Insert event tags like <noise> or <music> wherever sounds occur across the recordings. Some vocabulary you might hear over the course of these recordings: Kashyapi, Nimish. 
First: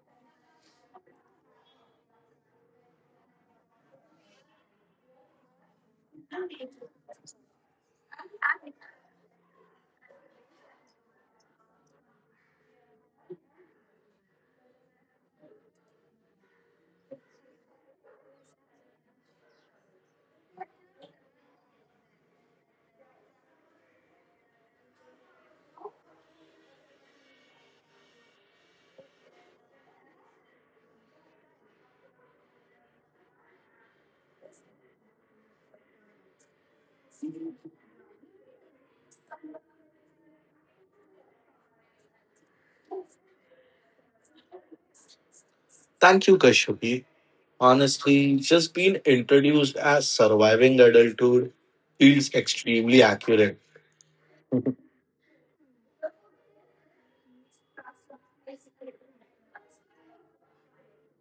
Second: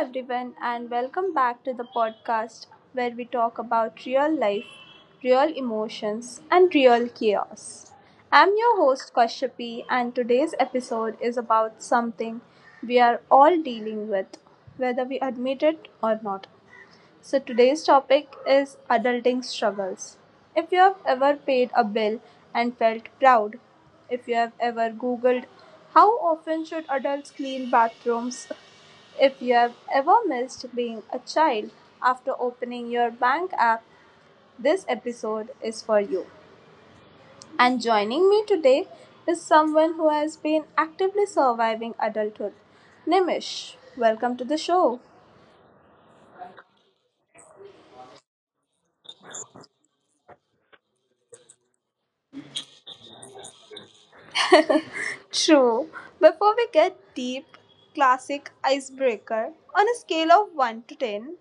everyone, and welcome back to the podcast where we talk about real life, real emotions, and real chaos. I'm your host Kashyapi, and today's episode is about something we are all dealing with, whether we admit it or not. So, today's topic is adulting struggles. If you have ever paid a bill and felt proud, if you have ever googled how often should adults clean bathrooms, if you have ever missed being a child after opening your bank app, this episode is for you. And joining me today is someone who has been actively surviving adulthood. Nimish, welcome to the show. Thank you, Kashyapi. Honestly, just being introduced as surviving adulthood feels extremely accurate. <laughs> True. Before we get deep, classic icebreaker. On a scale of 1 to 10,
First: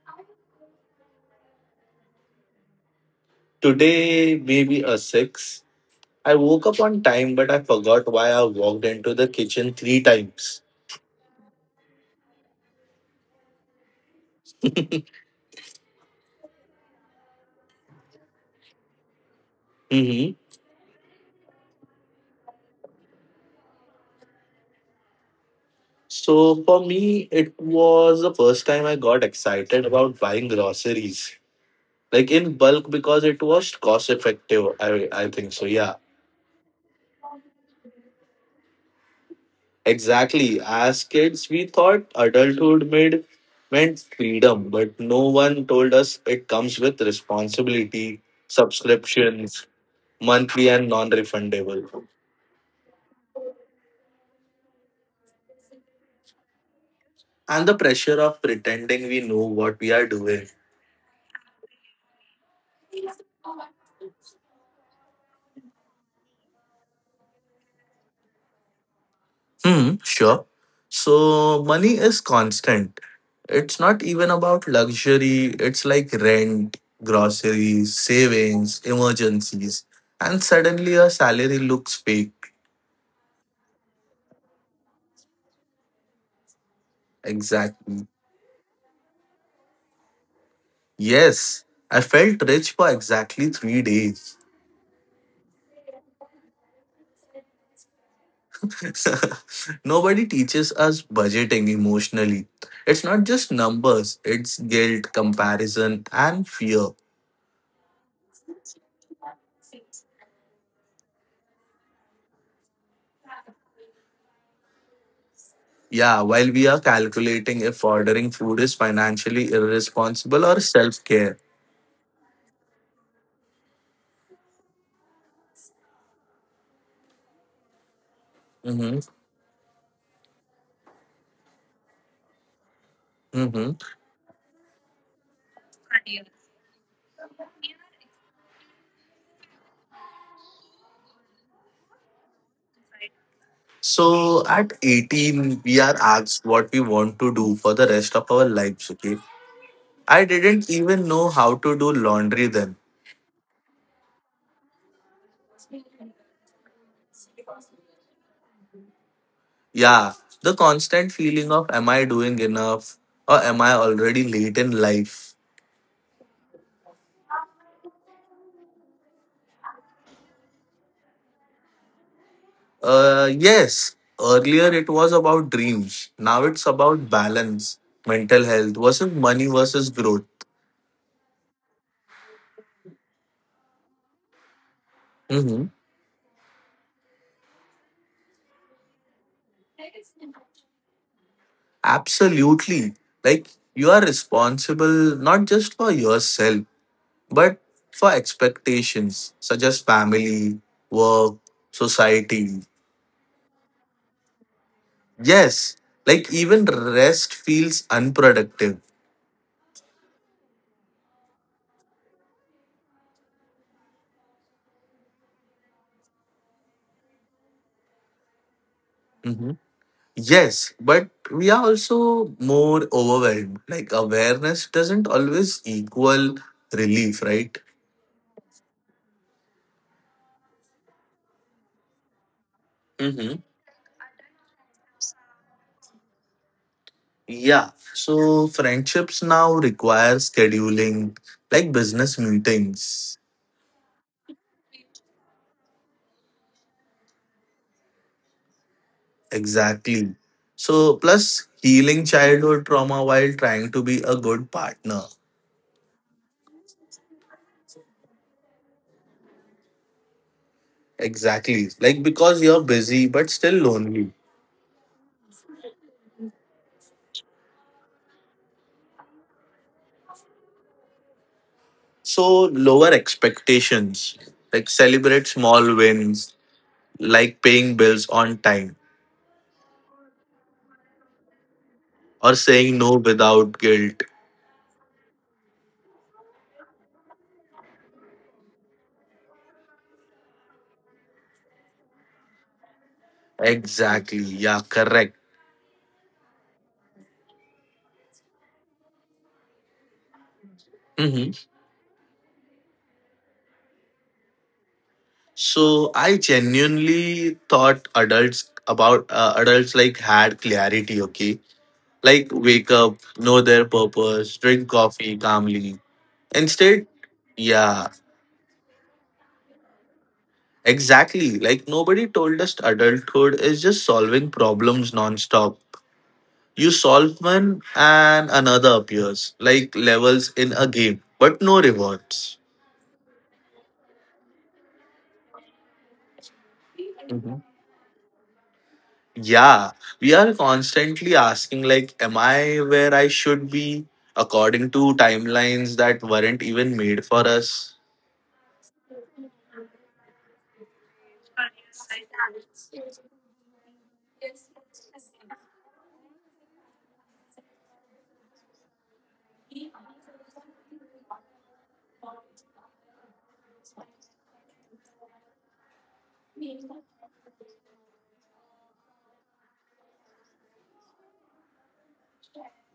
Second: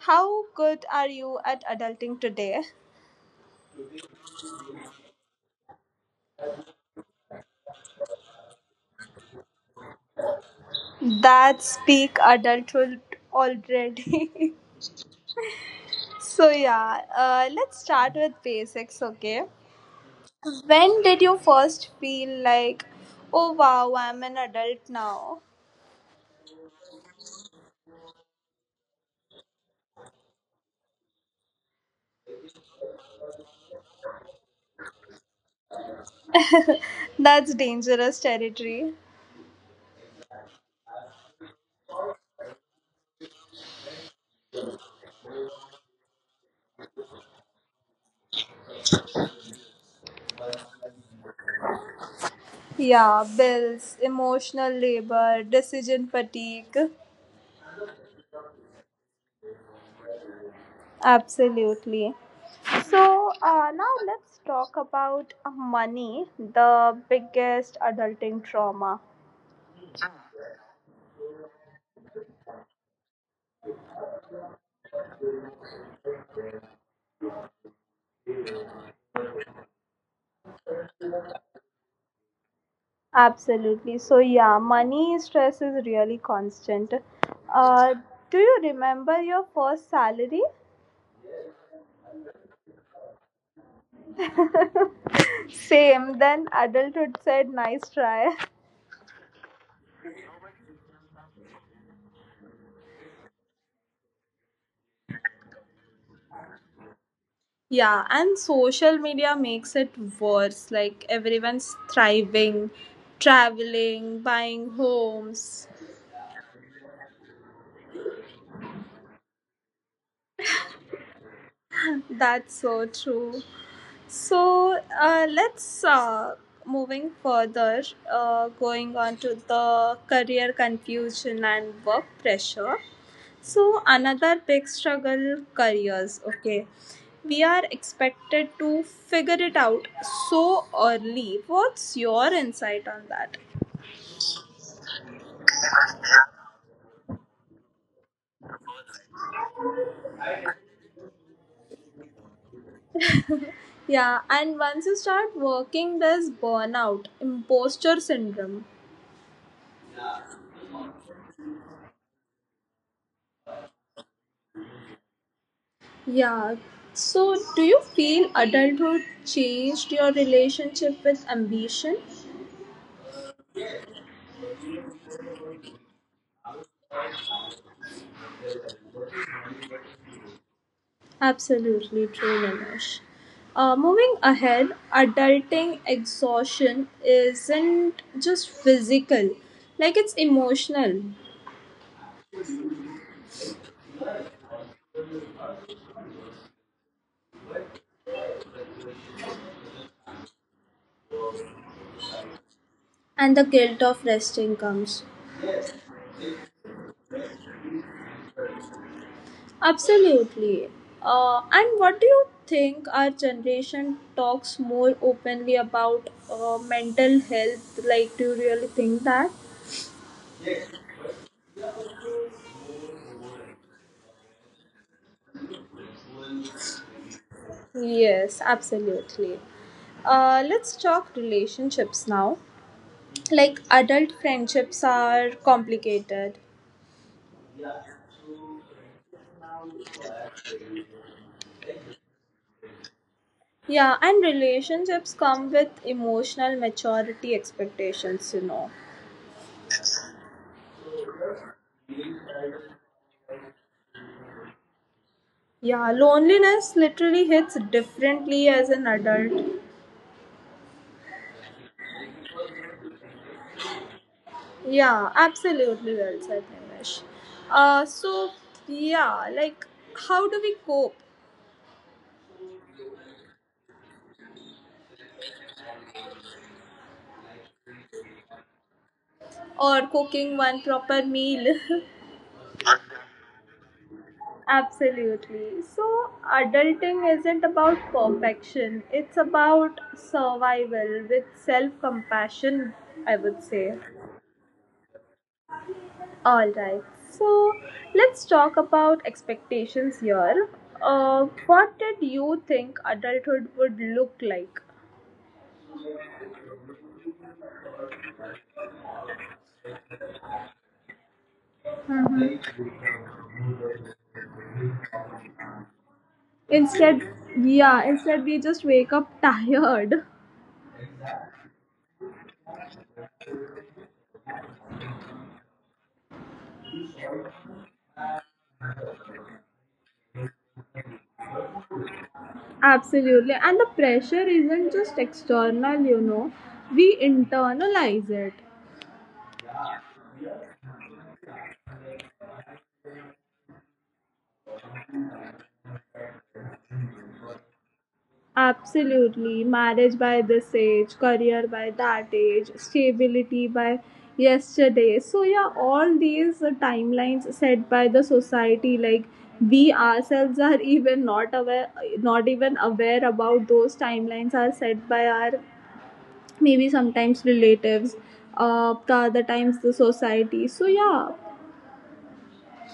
how good are you at adulting today? Today, maybe a six. I woke up on time, but I forgot why I walked into the kitchen three times. That's peak adulthood already. <laughs> So, let's start with basics, okay? hmm When did you first feel like, oh wow, I'm an adult now? So, for me, it was the first time I got excited about buying groceries, like in bulk, because it was cost effective. I think so, yeah. That's dangerous territory. Exactly. As kids, we thought adulthood made, meant freedom, but no one told us it comes with responsibility, subscriptions, monthly and non refundable, Yeah, bills, emotional labor, decision fatigue. and the pressure of pretending we know what we are doing. Absolutely. So now let's talk about money, the biggest adulting trauma. Hmm, sure. So, money is constant. It's not even about luxury, it's like rent, groceries, savings, emergencies, and suddenly your salary looks fake. Absolutely. So yeah, money stress is really constant. Uh, Exactly. do you remember your first salary? Yes, I felt rich for exactly 3 days. Same. Then adulthood said, "Nice try." <laughs> Nobody teaches us budgeting emotionally. It's not just numbers, it's guilt, comparison, and fear. Yeah, and social media makes it worse. Like everyone's thriving, traveling, buying homes. Yeah, while we are calculating if ordering food is financially irresponsible or self care. That's so true. So let's moving further, going hmm on to the career confusion and work pressure. hmm So another big struggle careers. Okay, we are expected to figure it out so early. What's your insight on that? So at 18, we are asked what we want to do for the rest of our lives, okay? I didn't even know how to do laundry then. Yeah, and once you start working, there's burnout, imposter syndrome. Yeah, the constant feeling of am I doing enough or am I already late in life? Yeah. So, do you feel adulthood changed your relationship with ambition? Yes, earlier it was about dreams. Now it's about balance, mental health versus money versus growth. Absolutely true, Nimish. Moving ahead, hmm adulting exhaustion isn't just physical, like it's emotional, Absolutely. Like you are responsible not just for yourself, but for expectations such as family, work, society. and the guilt of resting comes. Yes, like even rest feels unproductive. Absolutely. And what do you think our generation talks more openly about mental health? Like, do you really think that? Yes, but we are also more overwhelmed. Like awareness doesn't always equal relief, right? Yes, absolutely. Let's talk relationships now. Mm-hmm. Like adult friendships are complicated. Yeah. So friendships now require scheduling, like business meetings. Yeah, and relationships come with emotional maturity expectations, you know. Exactly. So plus healing childhood trauma while trying to be a good partner. Yeah, loneliness literally hits differently as an adult. Exactly. Like because you're busy but still lonely. Yeah, absolutely well said, Nimesh. Uh, so, yeah, like how do we cope? So lower expectations. Like celebrate small wins like paying bills on time Or cooking one proper meal? <laughs> or saying no without guilt. Absolutely. So, adulting isn't about perfection, it's about survival with self compassion, I would say. Exactly. Yeah, correct. Alright, so let's talk about expectations here. Hmm What did you think adulthood would look like? So I genuinely thought adults about adults like had clarity. Okay, like wake up, know their purpose, drink coffee calmly. Instead, Instead, yeah, yeah, instead we just wake up <laughs> tired. exactly. Like nobody told us adulthood is just solving problems nonstop. You solve one and another appears, like levels in a game, but no rewards. Absolutely. And the pressure isn't just external, you know, we Mhm. internalize it. Yeah, we are constantly asking, like, am I where I should be according to timelines that weren't even made for us? Absolutely. Marriage by this age, career by that age, stability by yesterday. So, yeah, all these timelines set by the society, like we ourselves are <laughs> even not aware, not even aware about those timelines are set by our maybe sometimes relatives, the other times the society. So, yeah,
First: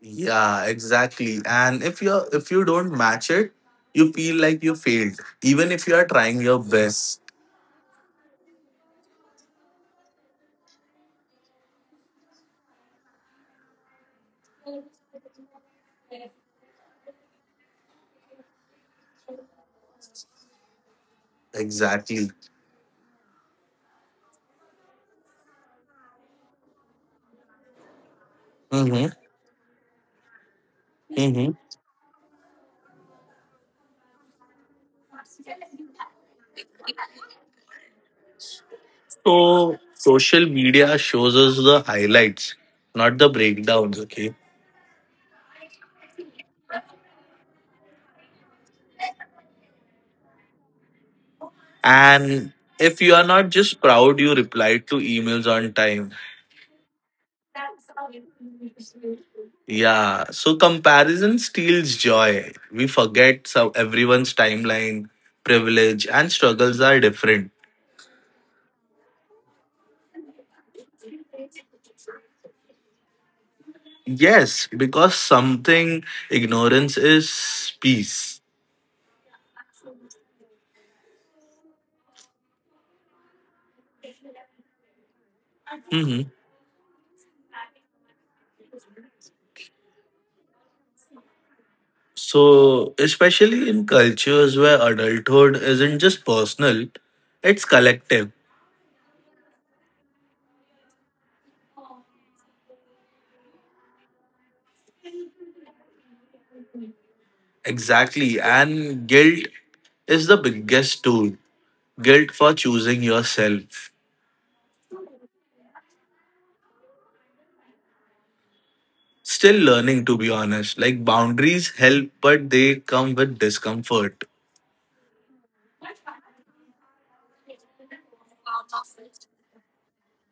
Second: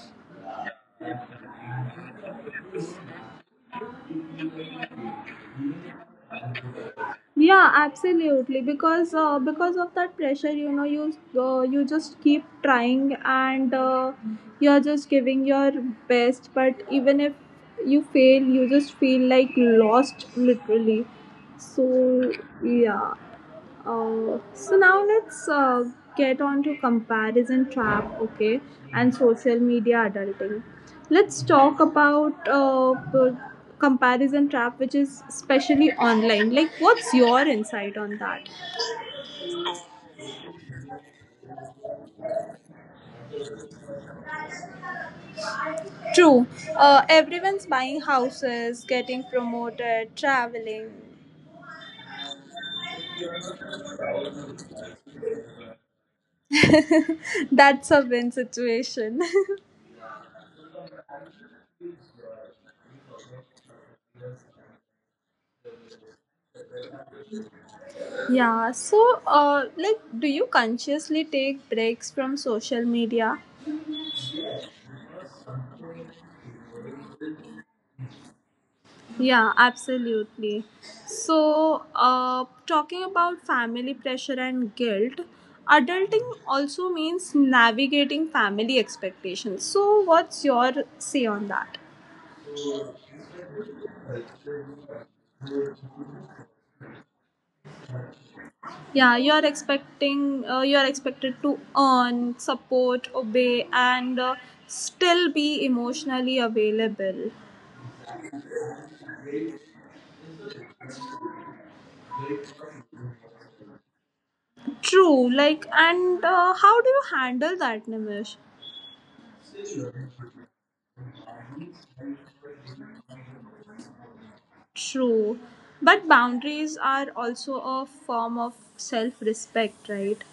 Yeah, exactly. And if you don't match it, you feel like you failed, even if you are trying your best. yeah, absolutely because of that pressure you know you just keep trying and you're just giving your best but even if you fail you just feel like lost literally so Exactly. yeah. So now let's get on to comparison trap, okay, Mm-hmm. and social media adulting. Let's Mm-hmm. talk about comparison trap, which is especially online. Like, what's your insight on that? So social media shows us the highlights, not the breakdowns. Okay. True, everyone's buying houses, getting promoted, traveling. And if you are not just proud, you replied to emails on time. That's a win situation. Yeah. So comparison steals joy. We forget so everyone's timeline, privilege, and struggles are different. <laughs> Yeah, so like, do you consciously take breaks from social media? Yes, because something ignorance is peace. Yeah, absolutely. So, talking about family pressure and guilt, hmm adulting also means navigating family expectations. So, what's your say on that? So, especially in cultures where adulthood isn't just personal, it's collective. Yeah, you're expected to earn, support, obey, and still be emotionally available. Exactly. And guilt is the biggest tool. Guilt for choosing yourself. True, like, and how do you handle that, Nimish? Still learning, to be honest. Like, boundaries help, but they come with discomfort. True, but boundaries are also a form of self respect, right?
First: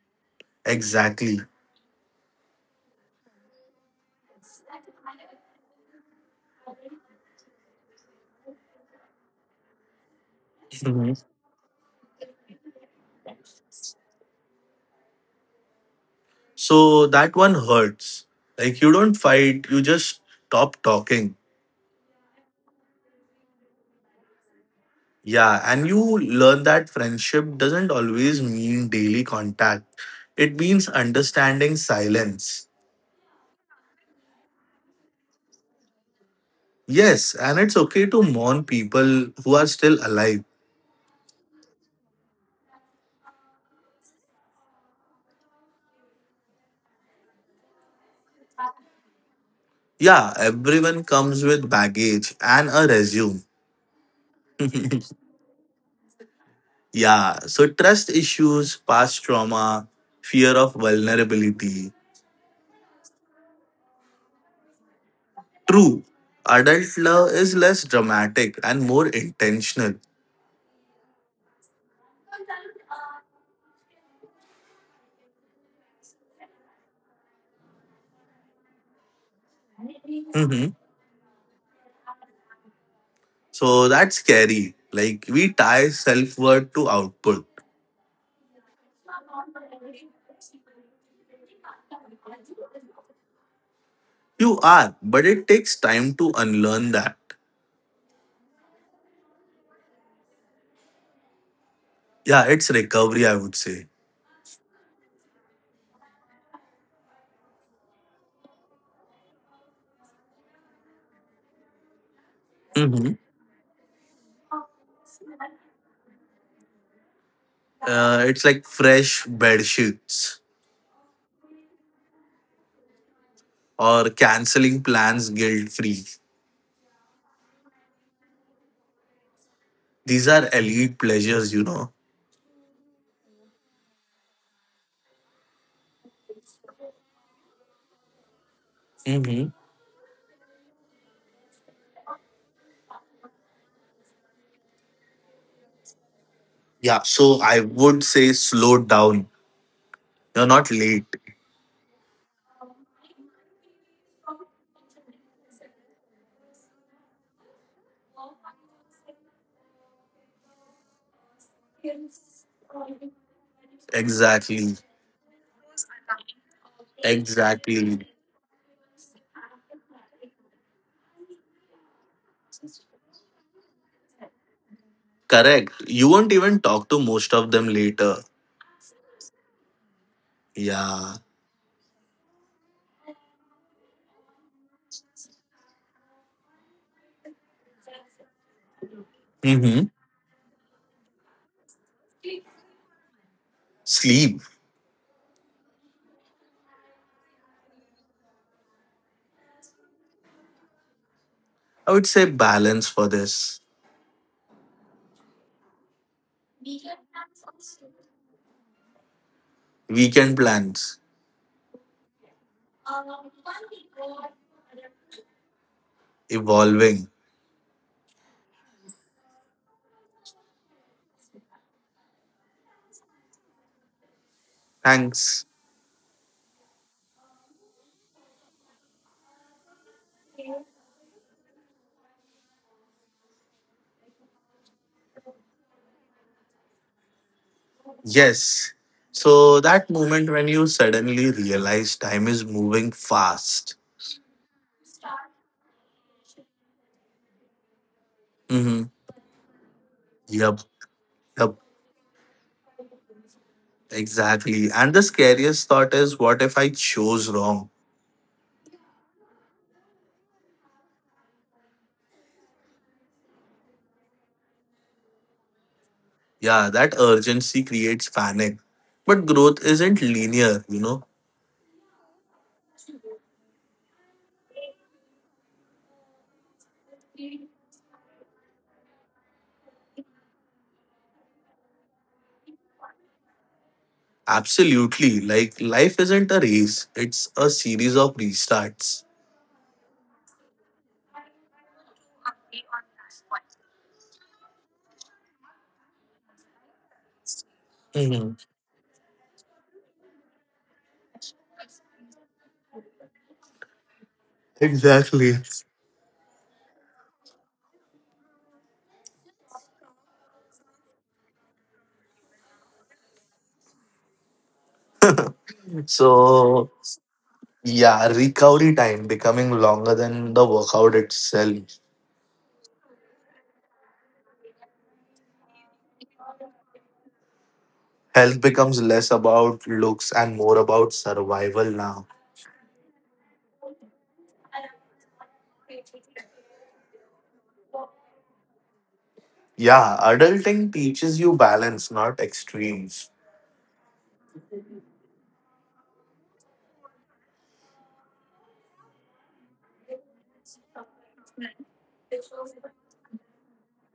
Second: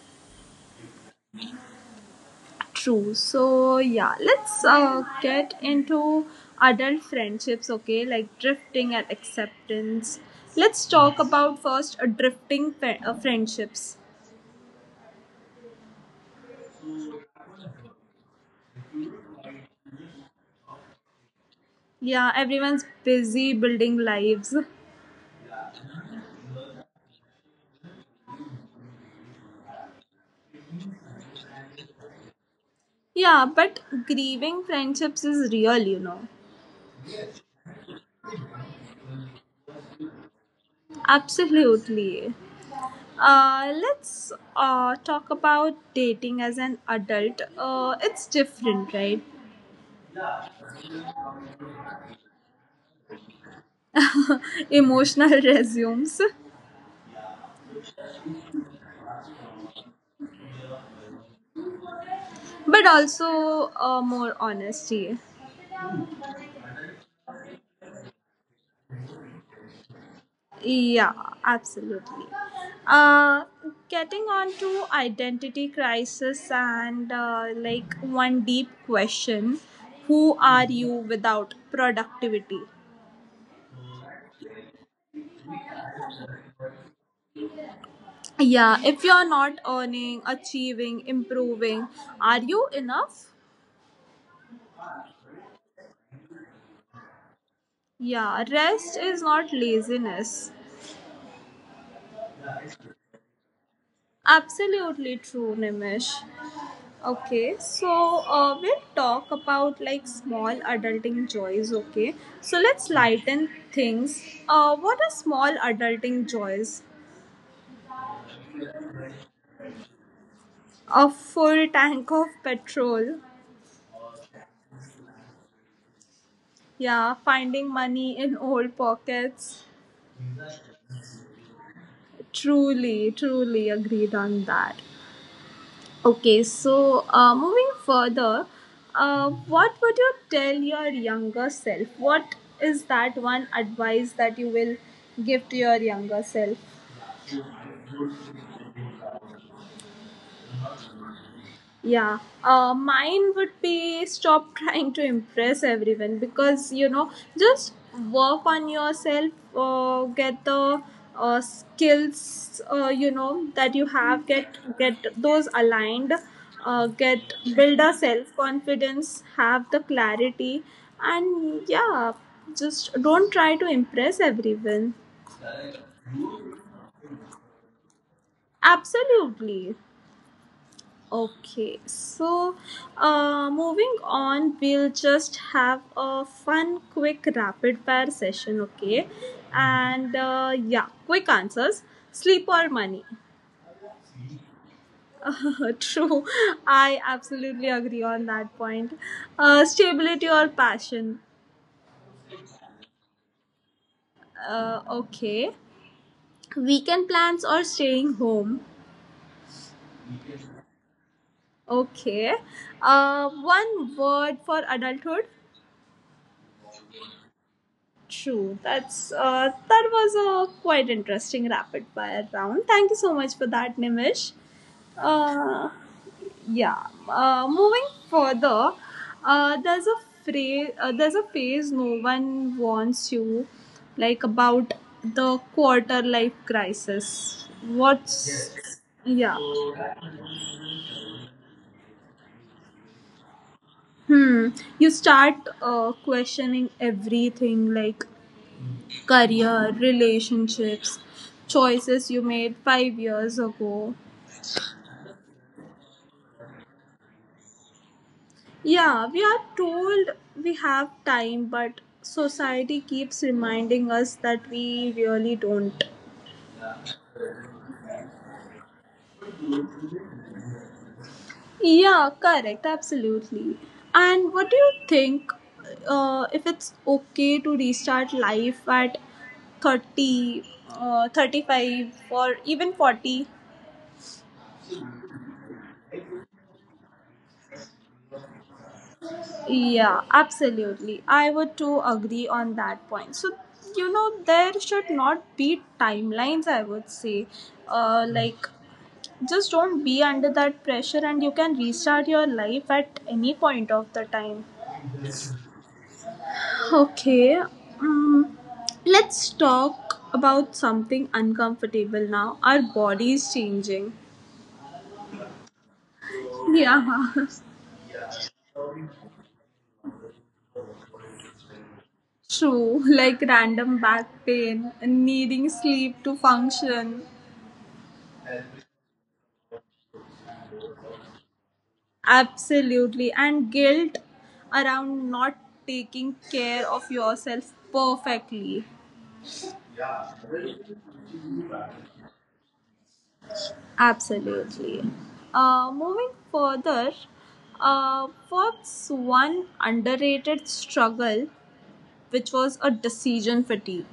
Exactly. True. So, yeah, let's get into adult friendships, okay? Like drifting and acceptance. Let's Mhm. talk about first drifting friendships. So, that one hurts. Like, you don't fight, you just stop talking. Yeah, everyone's busy building lives. Yeah, and you learn that friendship doesn't always mean daily contact. It means understanding silence. Yeah, but grieving friendships is real, you know. Yes, and it's okay to mourn people who are still alive. Absolutely. Let's talk about dating as an adult. It's different, right? Yeah, everyone comes with baggage and a resume. Emotional <laughs> resumes, Yeah, so trust issues, past trauma, fear of vulnerability. but also more honesty. True, adult love is less dramatic and more intentional. Yeah, absolutely. Uh, Getting on to identity crisis and one deep question, who are Mm-hmm. you without productivity? So that's scary. Like we tie self worth to output. Yeah, if you're not earning, achieving, improving, are you enough? You are, but it takes time to unlearn that. Yeah, rest is not laziness. Yeah, it's recovery, I would say. Absolutely true, Nimish. Okay, so we'll talk about like small adulting joys. Okay, so let's Mhm. lighten things. What are small adulting joys? It's like fresh bed sheets A full tank of petrol. or canceling plans guilt free. Yeah, finding money in old pockets. These are elite pleasures, you know. Truly, truly agreed on that. Okay, so moving further, Mhm. what would you tell your younger self? What is that one advice that you will give to your younger self? Yeah, so I would say slow down. You're not late. Yeah, mine would be stop <laughs> trying to impress everyone because you know, just work on yourself, get the skills you know that you have, get Exactly. Those aligned, get build a Exactly. self confidence, have the clarity, and yeah, just don't try to impress everyone. Correct. You won't even talk to most of them later. Absolutely. Yeah. Okay, so moving on, we'll just have a fun, quick, rapid fire session, okay? Mm-hmm. And yeah, quick answers, sleep or money. Sleep. <laughs> true, I absolutely agree on that point. Stability or passion. I would say balance for this. Okay, weekend plans or staying home. Weekend plans. Okay, one word for adulthood. Evolving. True. That's that was a quite interesting rapid fire round. Thank you so much for that, Nimish. Thanks. Uh, yeah. Moving further, there's a phrase. There's a phase no one warns you, like about the quarter life crisis. Yes. What's yeah. So that moment when you suddenly realize time is moving fast. Hmm. You start questioning everything, like Mm-hmm. career, Yep. relationships, Yep. choices you made 5 years ago. Exactly. And the scariest thought is, what if I chose wrong? Yeah, we are told we have time, but society keeps reminding us that we really don't. Yeah, that urgency creates panic. But growth isn't linear, you know? Yeah, correct, absolutely. And what do you think if it's okay to restart life at 30, 35, or even 40? Absolutely. Like life isn't a race, it's a series of restarts. Yeah, absolutely. I would too agree on that point. So, you know, there should not be timelines, I would say. Uh, hmm like, just don't be under that pressure and you can restart your life at any point of the time. Exactly. Okay, um, let's talk about something uncomfortable now. Our bodies changing. So Yeah. <laughs> yeah, recovery time becoming longer than the workout itself. True, like random back pain, needing sleep to function. Health becomes less about looks and more about survival now. Absolutely. And guilt around not taking care of yourself perfectly. Yeah, adulting teaches you balance, not extremes. Absolutely. Moving further, what's one underrated struggle which was a decision fatigue?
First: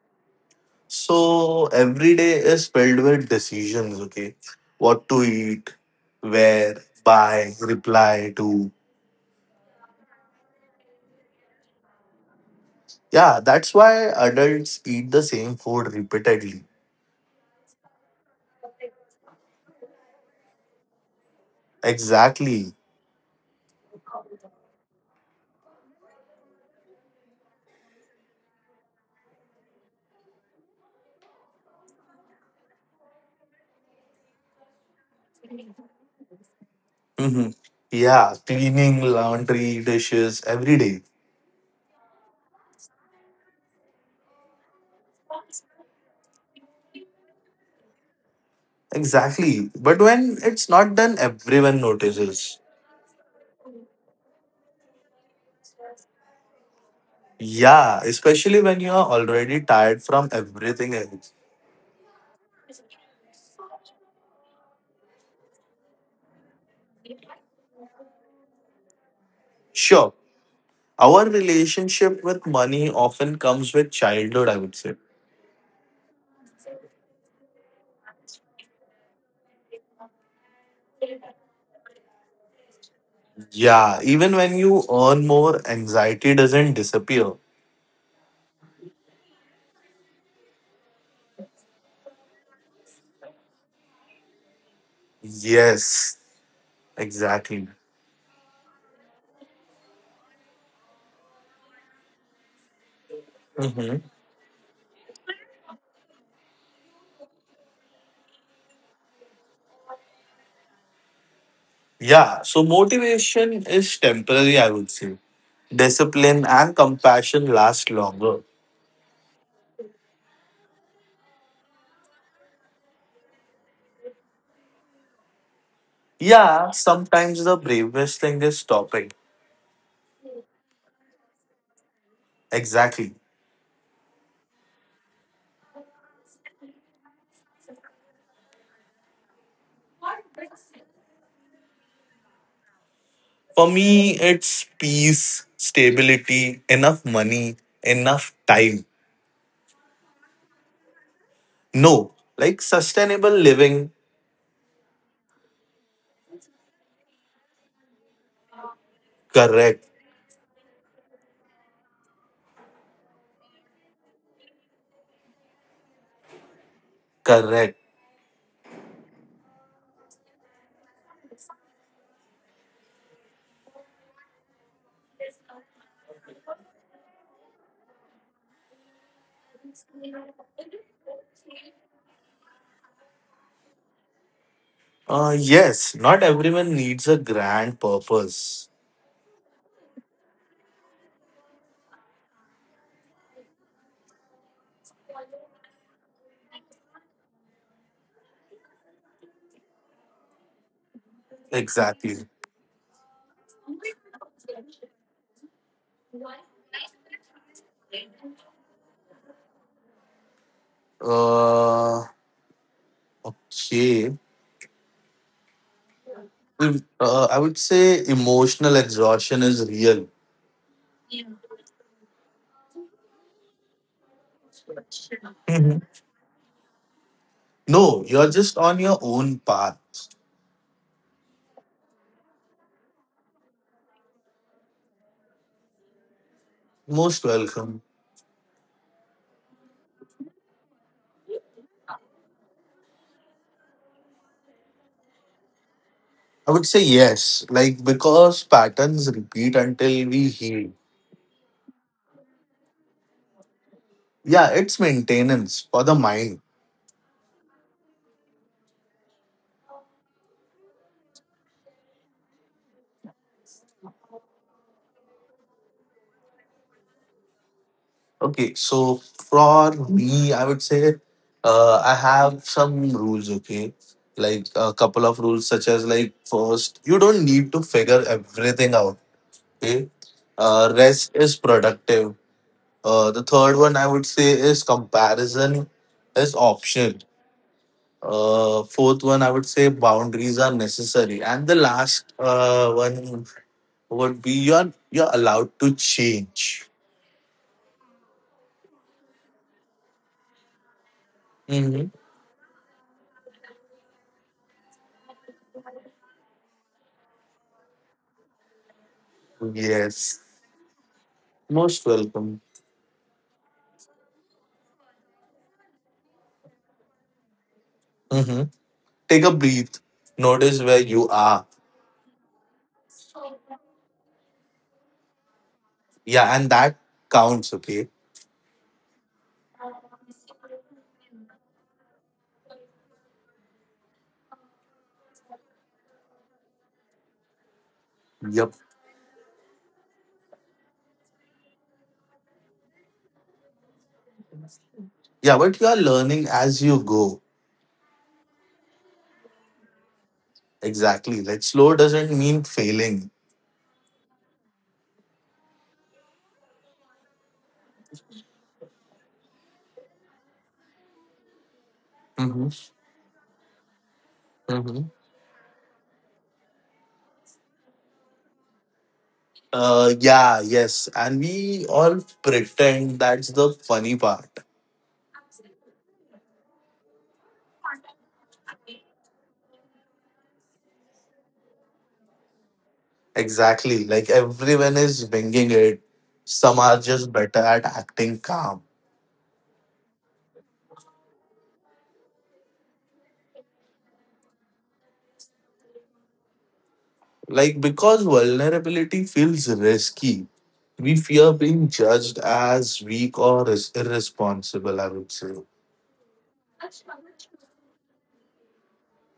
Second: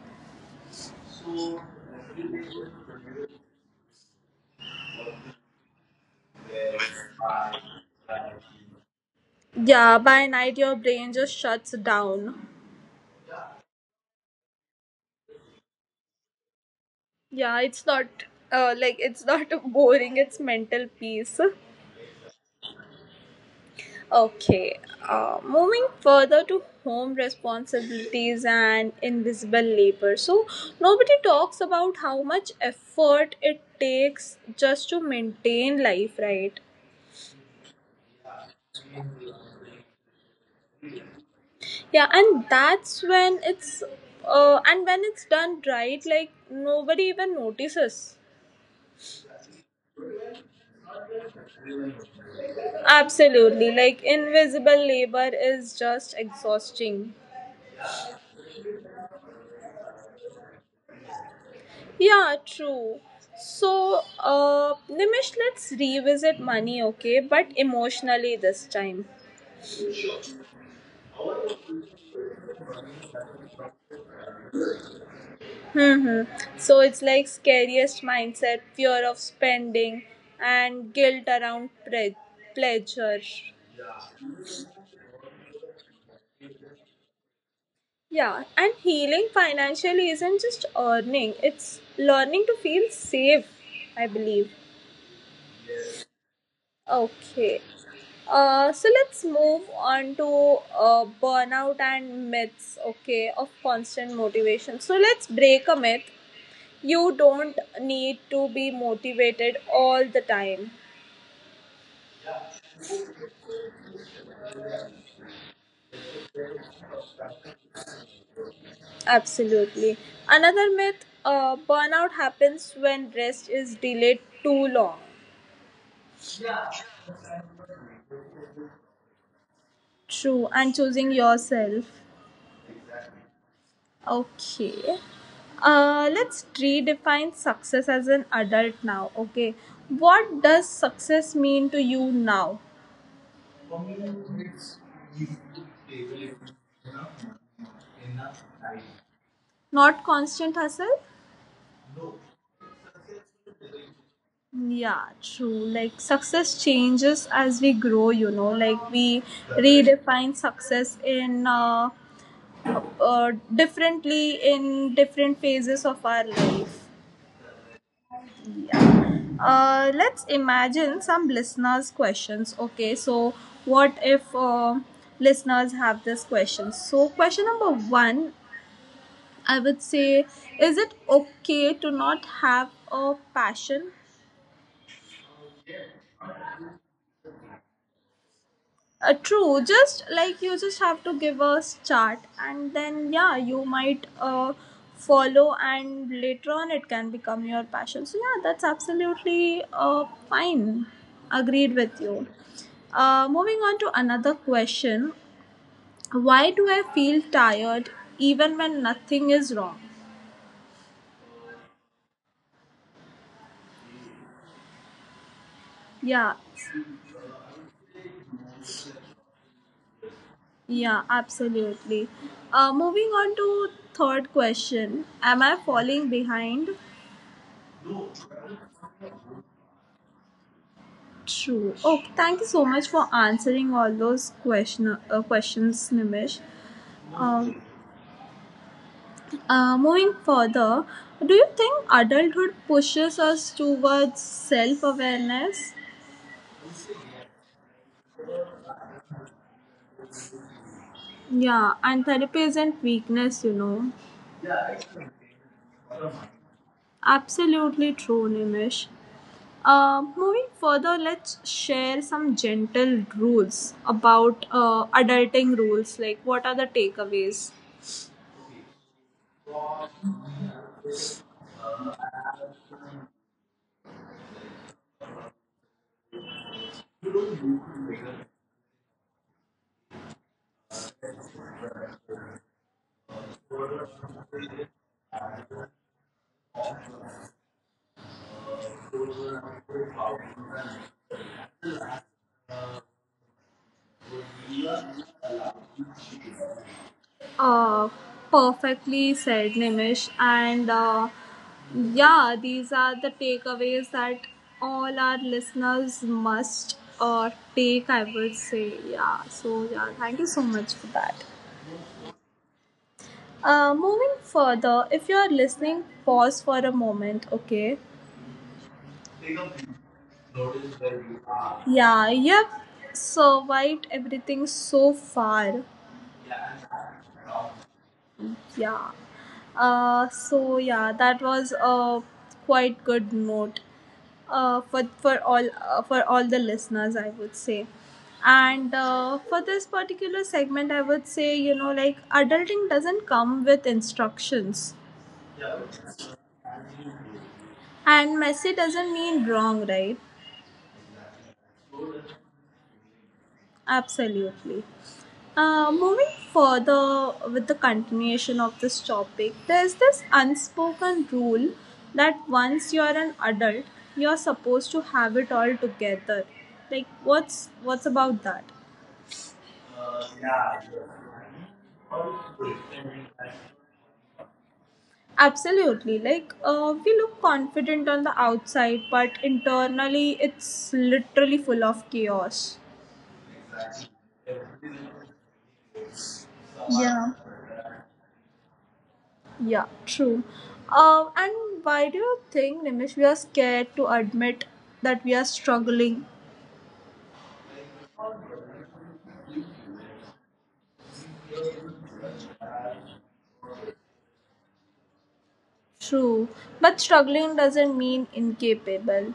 So every day is filled with decisions, okay? What to eat, where, buy, reply to. Yeah, by night your brain just shuts down. Yeah, that's why adults eat the same food repeatedly. Yeah, it's not it's not <laughs> boring, it's mental peace. Exactly. Okay, moving further to home responsibilities and invisible labor. So, nobody talks about how much effort it takes just to maintain life, right? hmm Yeah, cleaning, laundry, dishes every day. Yeah, and when it's done right, like nobody even notices. Exactly. But when it's not done, everyone notices. Absolutely, like invisible labor is just exhausting. Yeah, especially when you are already tired from everything else. Yeah, true. So, Nimish, let's revisit money, okay? But emotionally this time. Sure, our relationship with money often comes with childhood, I would say. hmm So it's like scariest mindset, fear of spending, and guilt around pleasure. Yeah, even when you earn more, anxiety doesn't disappear. Yeah, and healing financially isn't just earning, it's learning to feel safe, I believe. Yes, Okay. exactly. So let's move on to burnout and myths, okay, of hmm constant motivation. So let's break a myth. You don't need to be motivated all the time. Yeah, so motivation is temporary, I would say. Discipline and compassion last longer. Absolutely. Another myth, burnout happens when rest is delayed too long. Yeah, sometimes the bravest thing is stopping. True, and choosing yourself. Exactly. Okay. Let's redefine success as an adult now. Okay. What does success mean to you now? For me, it's peace, stability, enough money, enough time. Not constant hustle? No, like sustainable living. Yeah, true. Like success changes as we grow, you know, like we Correct, redefine success in differently in different phases of our life. correct. Let's imagine some listeners' questions. Okay, so what if listeners have this question? So, question number one, I would say, is it okay to not have a passion? Yes, not everyone needs a grand purpose. True. Just like you just have to give a start, and then yeah, you might follow, and later on it can become your passion. So yeah, that's absolutely fine. Agreed with Exactly. you. Moving on to another question. Why do I feel tired even when nothing is wrong? Uh, okay. Yeah, Well, I would say emotional exhaustion is real. yeah, absolutely. Moving on to third question. Am I Mhm. falling behind? No, you're just on your own path. True. Oh, thank you so much for answering all those questions, Nimish. Most Um, welcome. Moving further, do you think adulthood pushes us towards self awareness? I would say yes, like because patterns repeat until we heal. Yeah, and therapy isn't weakness, you know. Yeah, it's maintenance for the mind. Absolutely true, Nimish. Moving further, let's share some gentle rules about adulting rules. Like, what are the takeaways? Okay, so for me, I would say I have some rules, okay? Like a couple of rules, such as like first, you don't need to figure everything out, okay? Rest is productive. The third one I would say is comparison is optional. Fourth one, I would say boundaries are necessary, and the last one would be you're allowed to change. Uh, Perfectly said, Nimish. And Mhm. yeah, these are the takeaways that all our listeners must take, I would say. Yeah, so yeah, thank Yes, you so much for that. most welcome. Moving further, if you are listening, pause for a moment, okay? hmm Take a breath. Notice where you are. Yeah, you have survived everything so far. Yeah, and that counts. Okay. Yeah. So yeah, that was a quite good note. For all the listeners I would say. Yep. And for this particular segment I would say, you know, like adulting doesn't come with instructions, Yeah, but you are learning as you go. and messy doesn't mean wrong, right? Exactly. Like slow doesn't mean failing. Absolutely. Moving further, with the continuation of this topic, there's this unspoken rule that hmm once you're an adult, you're supposed to hmm have it all together. Like what's about that? Yeah. Yes, and we all pretend that's the funny part. Absolutely. Like, we look confident on the outside, but internally it's literally full of chaos. Exactly. Like everyone is winging it. Some are Yeah. just better at acting calm. Yeah, true. And why do you think, Nimish, we are scared to admit that we are struggling? Like because vulnerability feels risky. We fear being judged as weak or is irresponsible, I would say. True. But struggling doesn't mean incapable.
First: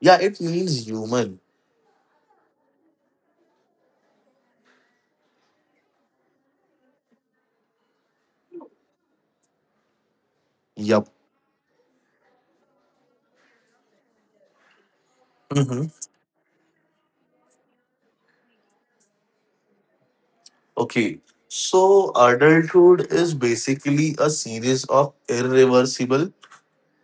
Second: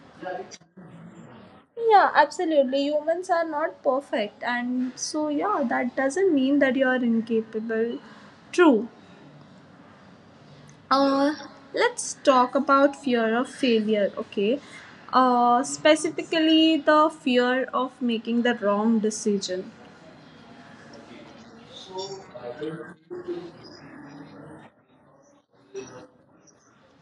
Yeah, it means human. Yeah, absolutely. Humans are not perfect. And so, yeah, that doesn't mean that you are incapable. True. Yup. Uh, let's talk about fear of failure, okay? Hmm Specifically, the fear of making the wrong decision. Okay. So adulthood is basically a series of irreversible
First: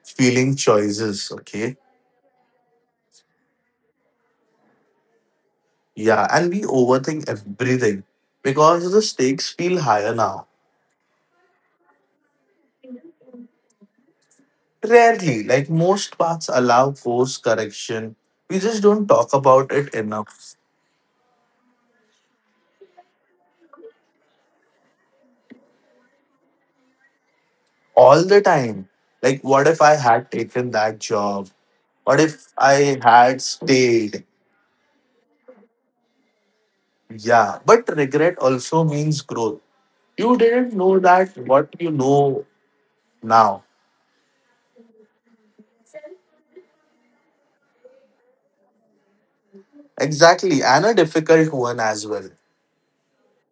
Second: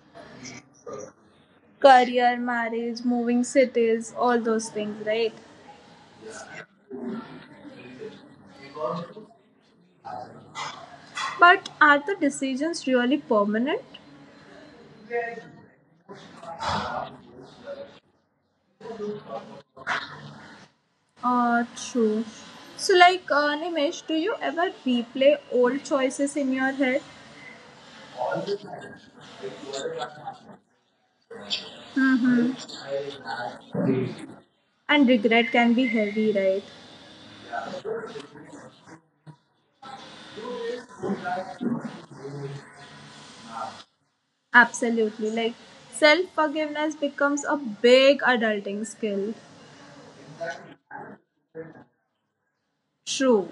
feeling choices. Okay. Career, marriage, moving cities, all those things, right? Yeah, and we overthink everything because the stakes feel higher now. But are the decisions really permanent? Rarely, like most paths allow course correction. We just don't talk about it enough True. So, like, Nimesh, do you ever replay old choices in your head? all the time. Like, what if I had taken that job? What if Mm-hmm. I had stayed? And regret can be heavy, right? Yeah, but regret also means growth. You didn't know that what you know now. Absolutely. Like, self forgiveness becomes a big adulting skill. Exactly, and a difficult one as well. True.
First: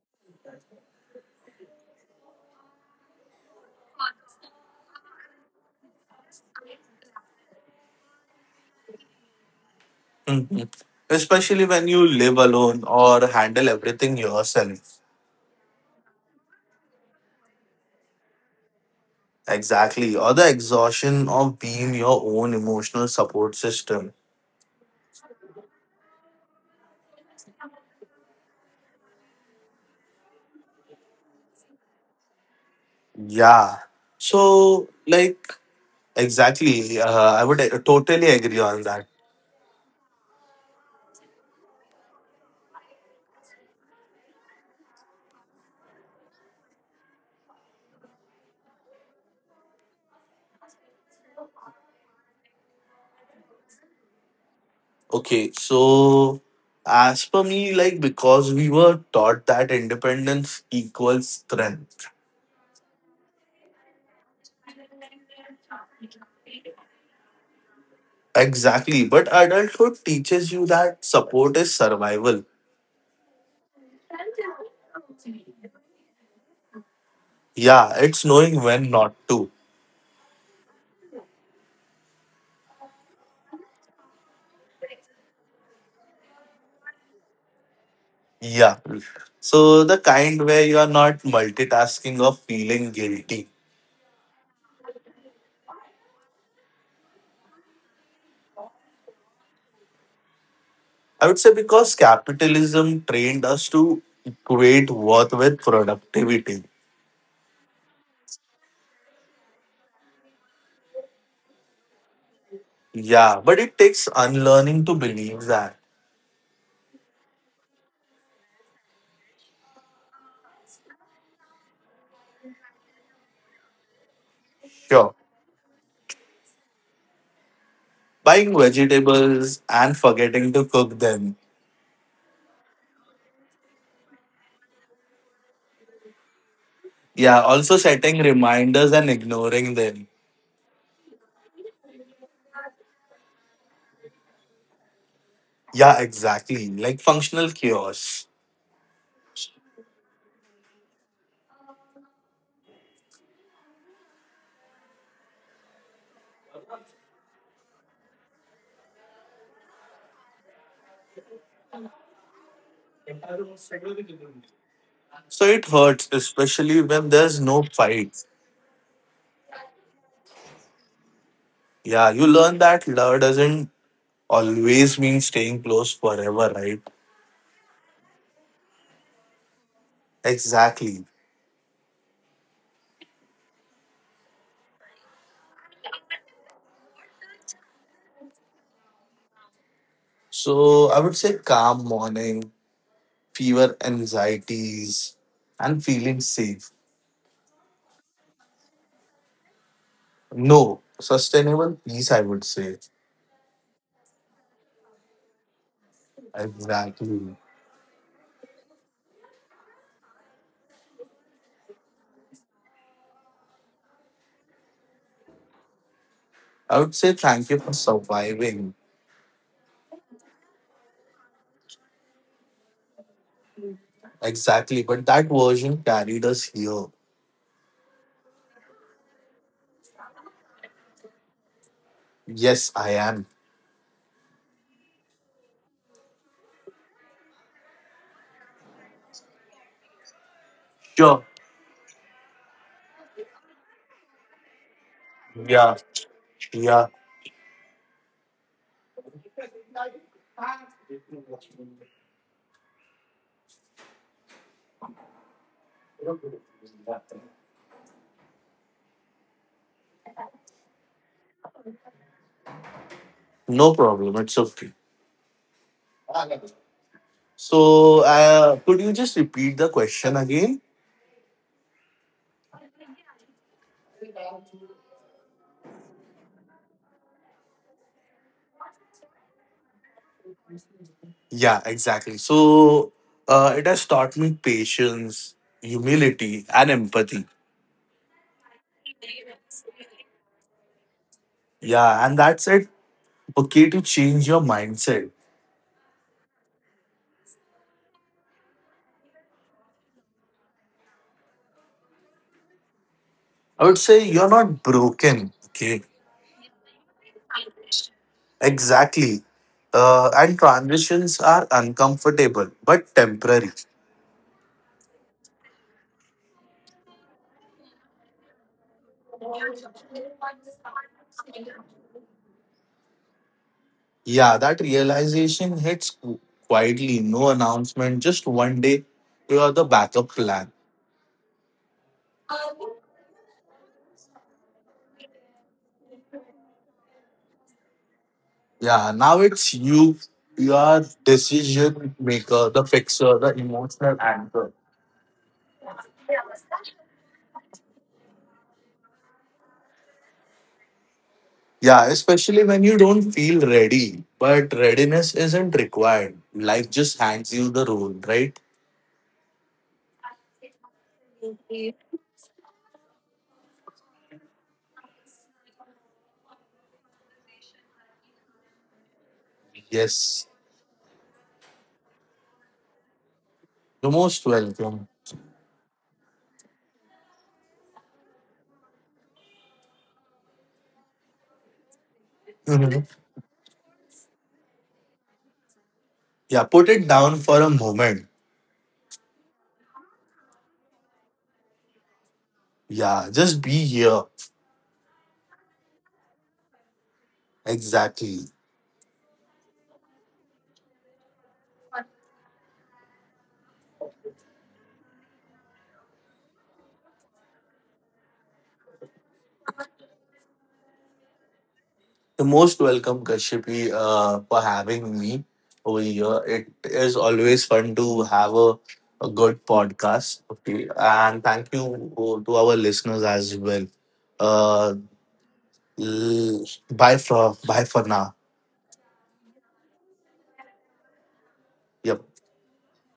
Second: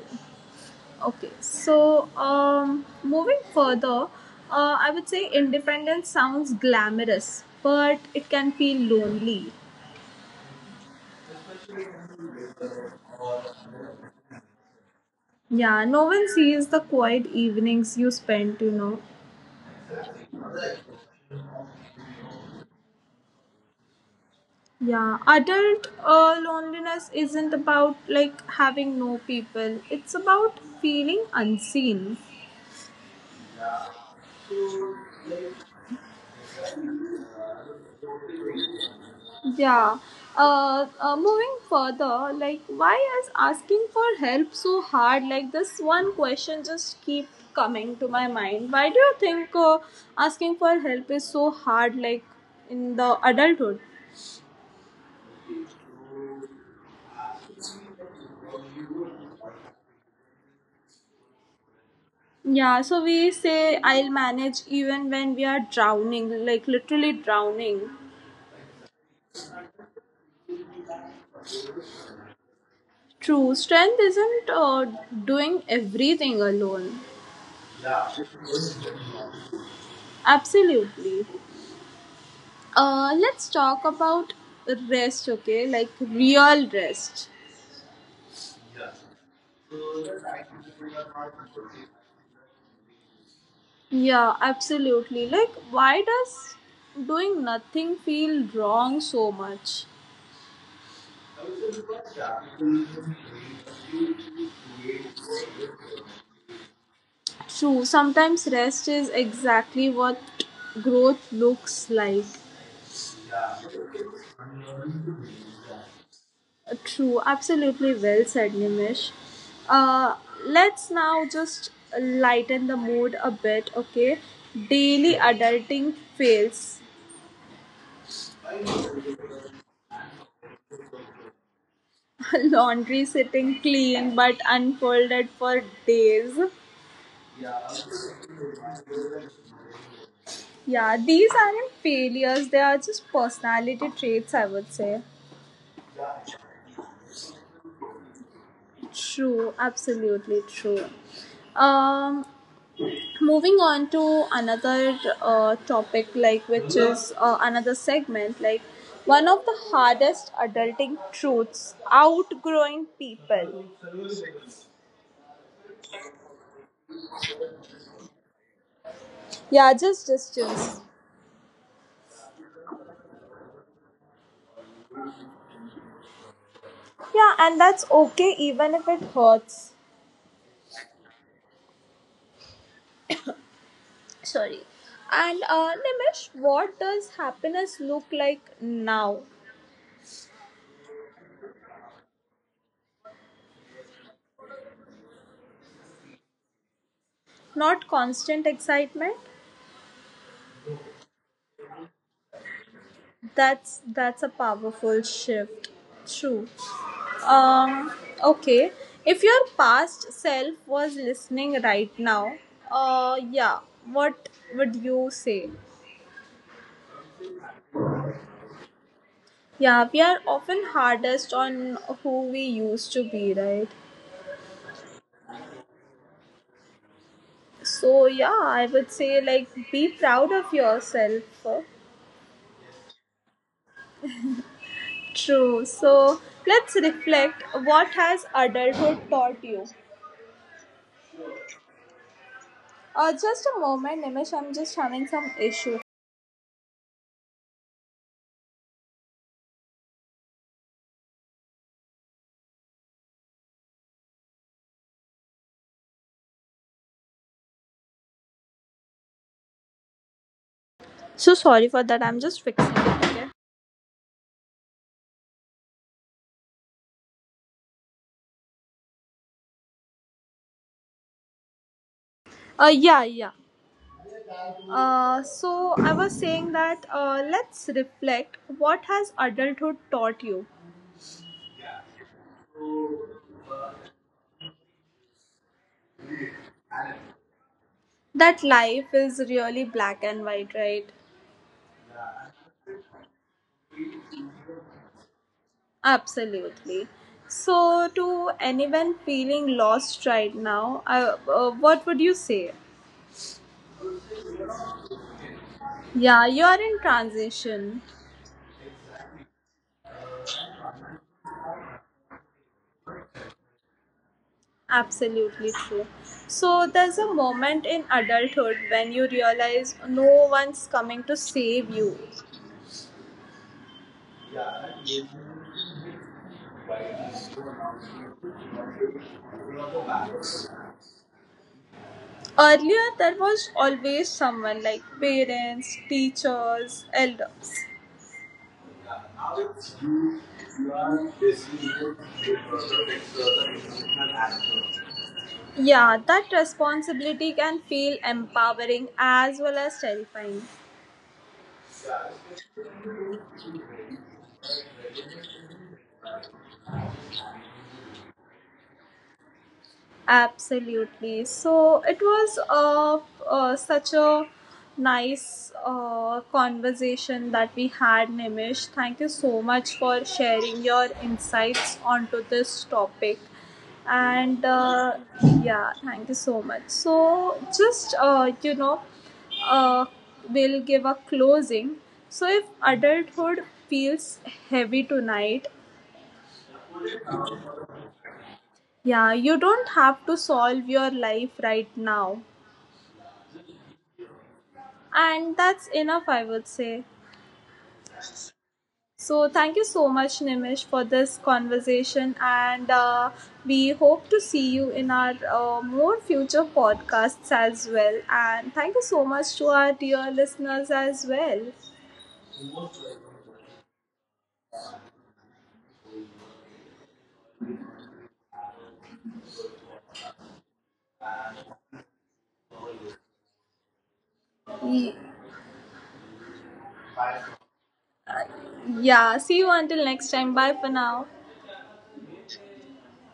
Okay. So, moving further, I would say independence sounds glamorous, but it can feel lonely. Mhm. Especially when you live alone or handle everything yourself. Yeah, no one sees the quiet evenings you spend. Exactly. Or the exhaustion of being your own emotional support system. Yeah, adult loneliness isn't about like having no people, it's about feeling unseen. Yeah. So, like, exactly. I would totally agree on that. Yeah. Moving further, like, why is asking for help so hard? Like, this one question just keep coming to my mind. Why do you think asking for help is so hard? Like, in the adulthood. Okay. So, as per me, like, because we were taught that independence equals strength. Yeah, so we say I'll manage even when we are drowning, like literally drowning. Exactly. But adulthood teaches you that support is survival. True, strength isn't doing everything alone. Yeah. It's knowing when not to. Absolutely. Let's talk about rest, okay? Like, real rest. Yeah. So, the kind where you are not multitasking or feeling guilty. Yeah, absolutely. Like, why does doing nothing feel wrong so much? I would say because capitalism trained us to equate worth with productivity. True, sometimes rest is exactly what growth looks like. Yeah, but it takes unlearning to believe that. True, absolutely well said, Nimish. Uh, let's now just lighten the mood a bit, okay? Sure. Daily adulting fails. Buying vegetables and forgetting to cook them. <laughs> Laundry sitting clean but unfolded for days. Yeah, also setting reminders and ignoring them. Yeah, these aren't failures, they are just personality traits, I would say. Yeah, exactly. Like functional chaos. True, absolutely true. Um, Moving on to another topic, like, which is another segment, like, one of the hardest adulting truths, outgrowing people. So it hurts, especially when there's no fight. Yeah, just distance. Yeah, you learn that love doesn't always mean staying close forever, right? Yeah, and that's okay even if it hurts. Exactly. Sorry. And Nimish, what does happiness look like now? So I would say calm morning, fewer anxieties, and feeling safe. Not constant excitement. No, sustainable peace, I would say. That's a powerful shift. True. Exactly. Um. Okay. If your past self was listening right now, yeah. What would you say? I would say thank you for surviving. Yeah, we are often hardest on who we used to be, right? Exactly. But that version carried us here. So yeah, I would say, like, be proud of yourself. Yes, I am. True. So let's reflect. What has adulthood taught you? Sure. Just a moment, Nimish. I'm just having some Yeah. issue. Yeah. So sorry for that. I'm just fixing it. Okay. No problem. It's okay. So, could you just repeat the question again? Yeah, yeah. So I was saying that let's reflect. What has adulthood taught you? Yeah, exactly. So, it has taught me patience, humility, and empathy. That life is really black and white, right? Yeah, and that's it. Okay, to change your mindset. Absolutely. So, to anyone feeling lost right now, I, what would you say? I would say you're not broken. Okay, Yeah, you're in transition. exactly. And transitions are uncomfortable but temporary. Absolutely true. So there's a moment in adulthood when you realize no one's coming to save you. Yeah, that realization hits quietly, no announcement, just one day. You are the backup plan. Earlier, there was always someone like parents, teachers, elders. Yeah, now it's you. You are decision maker, the fixer, the emotional anchor. Yeah, that responsibility can feel empowering as well as terrifying. Yeah, especially when you don't feel ready, but readiness isn't required. Life just hands you the role, right? Absolutely. So it was such a nice conversation that we had, Nimish. Thank you so much for Yes, sharing your insights onto this topic. you're most And welcome. yeah, thank you so much. So just, uh, we'll give a closing. So if Mhm. adulthood feels heavy tonight, Yeah, put it down for a moment. yeah, you don't have to solve your life right now. Yeah, just be here. And that's enough, I would say. Exactly. So, thank you so much, Nimish, for this conversation. And we hope to see you in our more future podcasts as well. And thank you so much to our dear listeners as well. The most welcome, Kashyapi, for having me over here. It is always fun to have a good podcast. Okay, and thank you to our listeners as well. Uh, Ye- L- bye for now. Yeah, see you until next time. Bye for now. Yep.